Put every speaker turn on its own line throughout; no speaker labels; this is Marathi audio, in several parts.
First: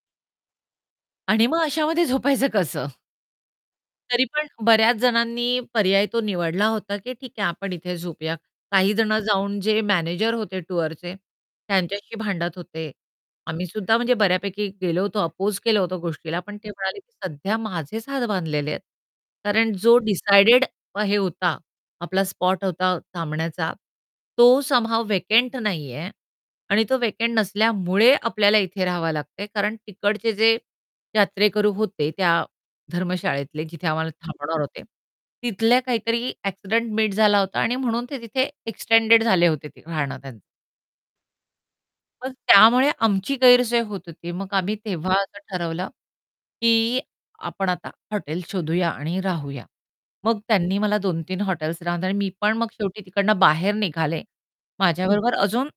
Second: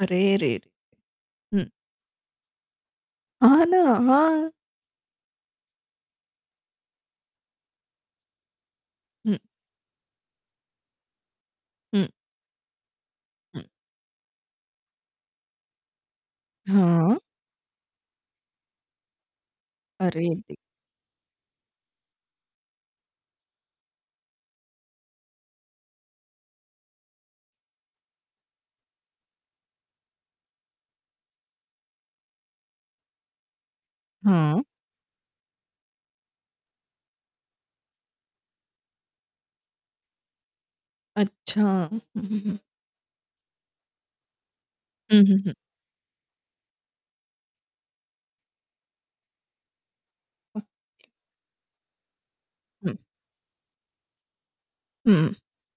अरेरेरे!
आणि मग
हं.
अशामध्ये झोपायचं कसं?
हां ना.
तरी पण
हां.
बऱ्याच जणांनी पर्याय तो निवडला होता, की ठीक आहे आपण इथे झोपूया. काही जण
हं.
जाऊन जे मॅनेजर होते टूअरचे,
हं.
त्यांच्याशी भांडत होते.
हं.
आम्ही सुद्धा म्हणजे बऱ्यापैकी गेलो होतो, अपोज केलं होतो गोष्टीला, पण ते म्हणाले, की
हां.
सध्या माझेच हात बांधलेले आहेत. कारण जो
अरे! [unintelligible]
डिसायडेड हे होता आपला स्पॉट होता थांबण्याचा तो समहाव व्हॅकंट नाही आहे आणि तो व्हॅकंट नसल्यामुळे आपल्याला इथे राहावं लागते. कारण तिकडचे जे यात्रेकरू होते, त्या धर्मशाळेतले जिथे आम्हाला थांबवणार
हं.
होते. तिथल्या काहीतरी एक्सिडेंट मीट झाला होता आणि म्हणून ते तिथे एक्सटेंडेड झाले होते ते राहणं त्यां
अच्छा. हं,
पण
हं, हं.
त्यामुळे आमची गैरसोय होत होती. मग आम्ही तेव्हा
हं, हं,
असं
हं.
ठरवलं, की आपण आता हॉटेल शोधूया आणि राहूया. मग त्यांनी मला
ओके.
2-3 हॉटेल्स [unintelligible] मी पण मग
हं
शेवटी तिकडून बाहेर निघाले.
हं.
माझ्याबरोबर अजून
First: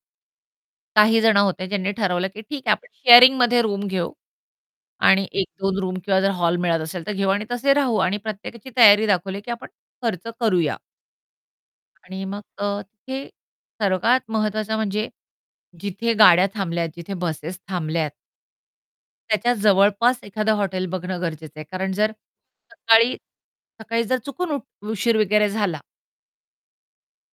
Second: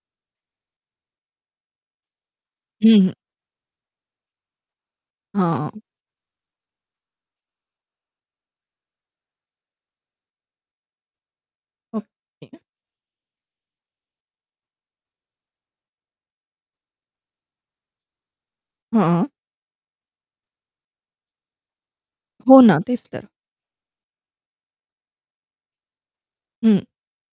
काही जणं होते ज्यांनी ठरवलं, की ठीक आहे आपण
हं, हं.
शेअरिंगमध्ये रूम घेऊ. आणि 1-2
हां.
रूम किंवा जर हॉल मिळत असेल, तर घेऊ आणि तसे राहू आणि प्रत्येकाची तयारी दाखवली, की आपण खर्च करूया. आणि मग
ओके
अ, ते सर्वात महत्वाचं म्हणजे, जिथे गाड्या थांबल्यात जिथे बसेस थांबल्यात.
हं.
त्याच्या जवळपास एखादं हॉटेल बघणं गरजेचं आहे. कारण जर
हो ना. तेच
सकाळी
तर.
सकाळी जर चुकून उठ उशीर वगैरे झाला.
हं.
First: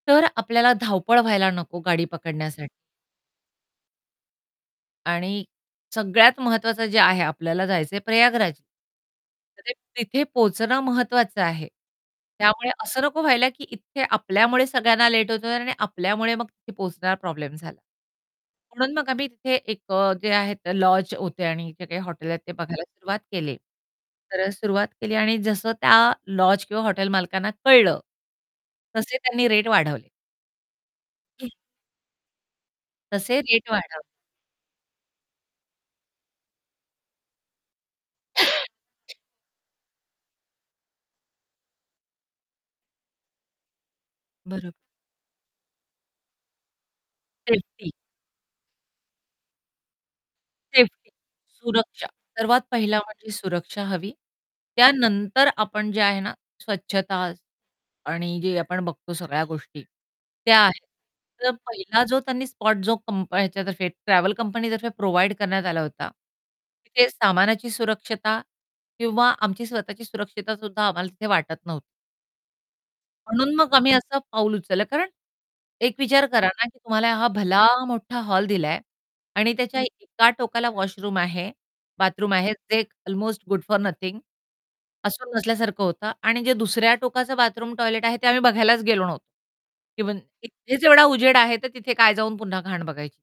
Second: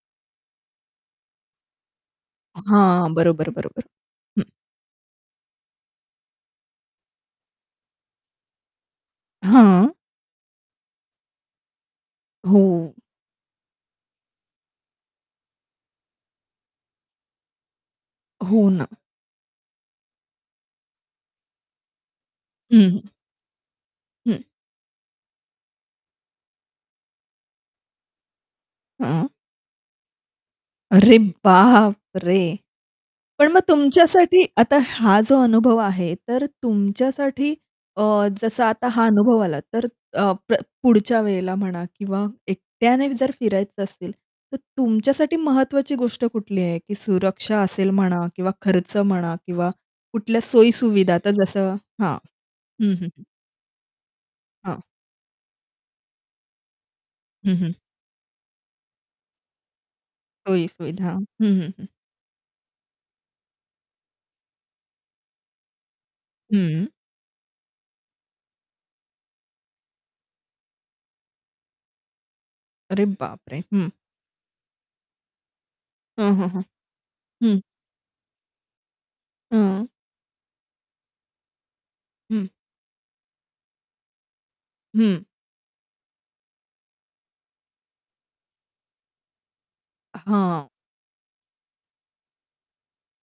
तर आपल्याला धावपळ व्हायला नको गाडी पकडण्यासाठ
हां. बरोबर, बरोबर. हं.
आणि सगळ्यात महत्वाचं जे आहे आपल्याला जायचं आहे प्रयागराज. तर ते
हां.
तिथे पोहोचणं महत्वाचं आहे. त्यामुळे
हो.
असं नको व्हायला, की इथे आपल्यामुळे सगळ्यांना लेट होत आहे आणि आपल्यामुळे मग तिथे पोहोचणारा प्रॉब्लेम झाला.
हो ना.
म्हणून मग आम्ही तिथे एक अ, जे आहे तर लॉज होते आणि इथे काही हॉटेल आहेत ते बघायला
हं, हं.
सुरुवात केली.
हं.
तर सुरुवात केली आणि जसं त्या लॉज किंवा हॉटेल मालकांना कळलं. तसे
हं.
त्यांनी रेट वाढवले.
अरे
हं.
बाप रे!
तसे
पण मग
रेट वाढव
तुमच्यासाठी आता हा जो अनुभव आहे, तर तुमच्यासाठी अ, जसं आता हा अनुभव आला तर अ, प पुढच्या वेळेला म्हणा किंवा एकट्याने जर फिरायचं असेल, तर
बरोब
तुमच्यासाठी महत्वाची गोष्ट कुठली आहे? की सुरक्षा असेल
सेफ्टी.
म्हणा किंवा खर्च म्हणा किंवा कुठल्या
सेफ्टी,
सोयी-सुविधा, तर जसं
सुरक्षा
हां.
सर्वात
हं,
पहिला
हं, हं.
म्हणजे सुरक्षा हवी.
हां.
त्यानंतर आपण जे आहे ना स्वच्छता
हं, हं.
आणि जे आपण बघतो सगळ्या गोष्टी, त्या
सोयी
आहेत.
सुविधा.
तर
हं, हं, हं.
पहिला जो त्यांनी स्पॉट जो कंप ह्याच्यातर्फे ट्रॅव्हल कंपनीतर्फे प्रोव्हाईड करण्यात आला होता.
हं.
तिथे सामानाची सुरक्षता किंवा आमची स्वतःची सुरक्षितता सुद्धा आम्हाला तिथे वाटत नव्ह
अरे
म्हणून
बापरे!
मग
हं.
आम्ही असं पाऊल उचललं. कारण, एक विचार
हं,
करा
हं, हं.
ना, की तुम्हाला हा
हं.
भला मोठा हॉल दिला आहे आणि त्याच्या
हं.
एका टोकाला वॉशरूम आहे, बाथरूम
हं.
आहे जे अल्मोस्ट गुड फॉर नथिंग.
हं
असून नसल्यासारखं होतं आणि जे दुसऱ्या टोकाचं बाथरूम, टॉयलेट आहे ते आम्ही बघायलाच गेलो नव्ह
अ,
इव्हन
हां.
इथेच जेवढा उजेड आहे, तर तिथे काय जाऊन पुन्हा घाण बघायची.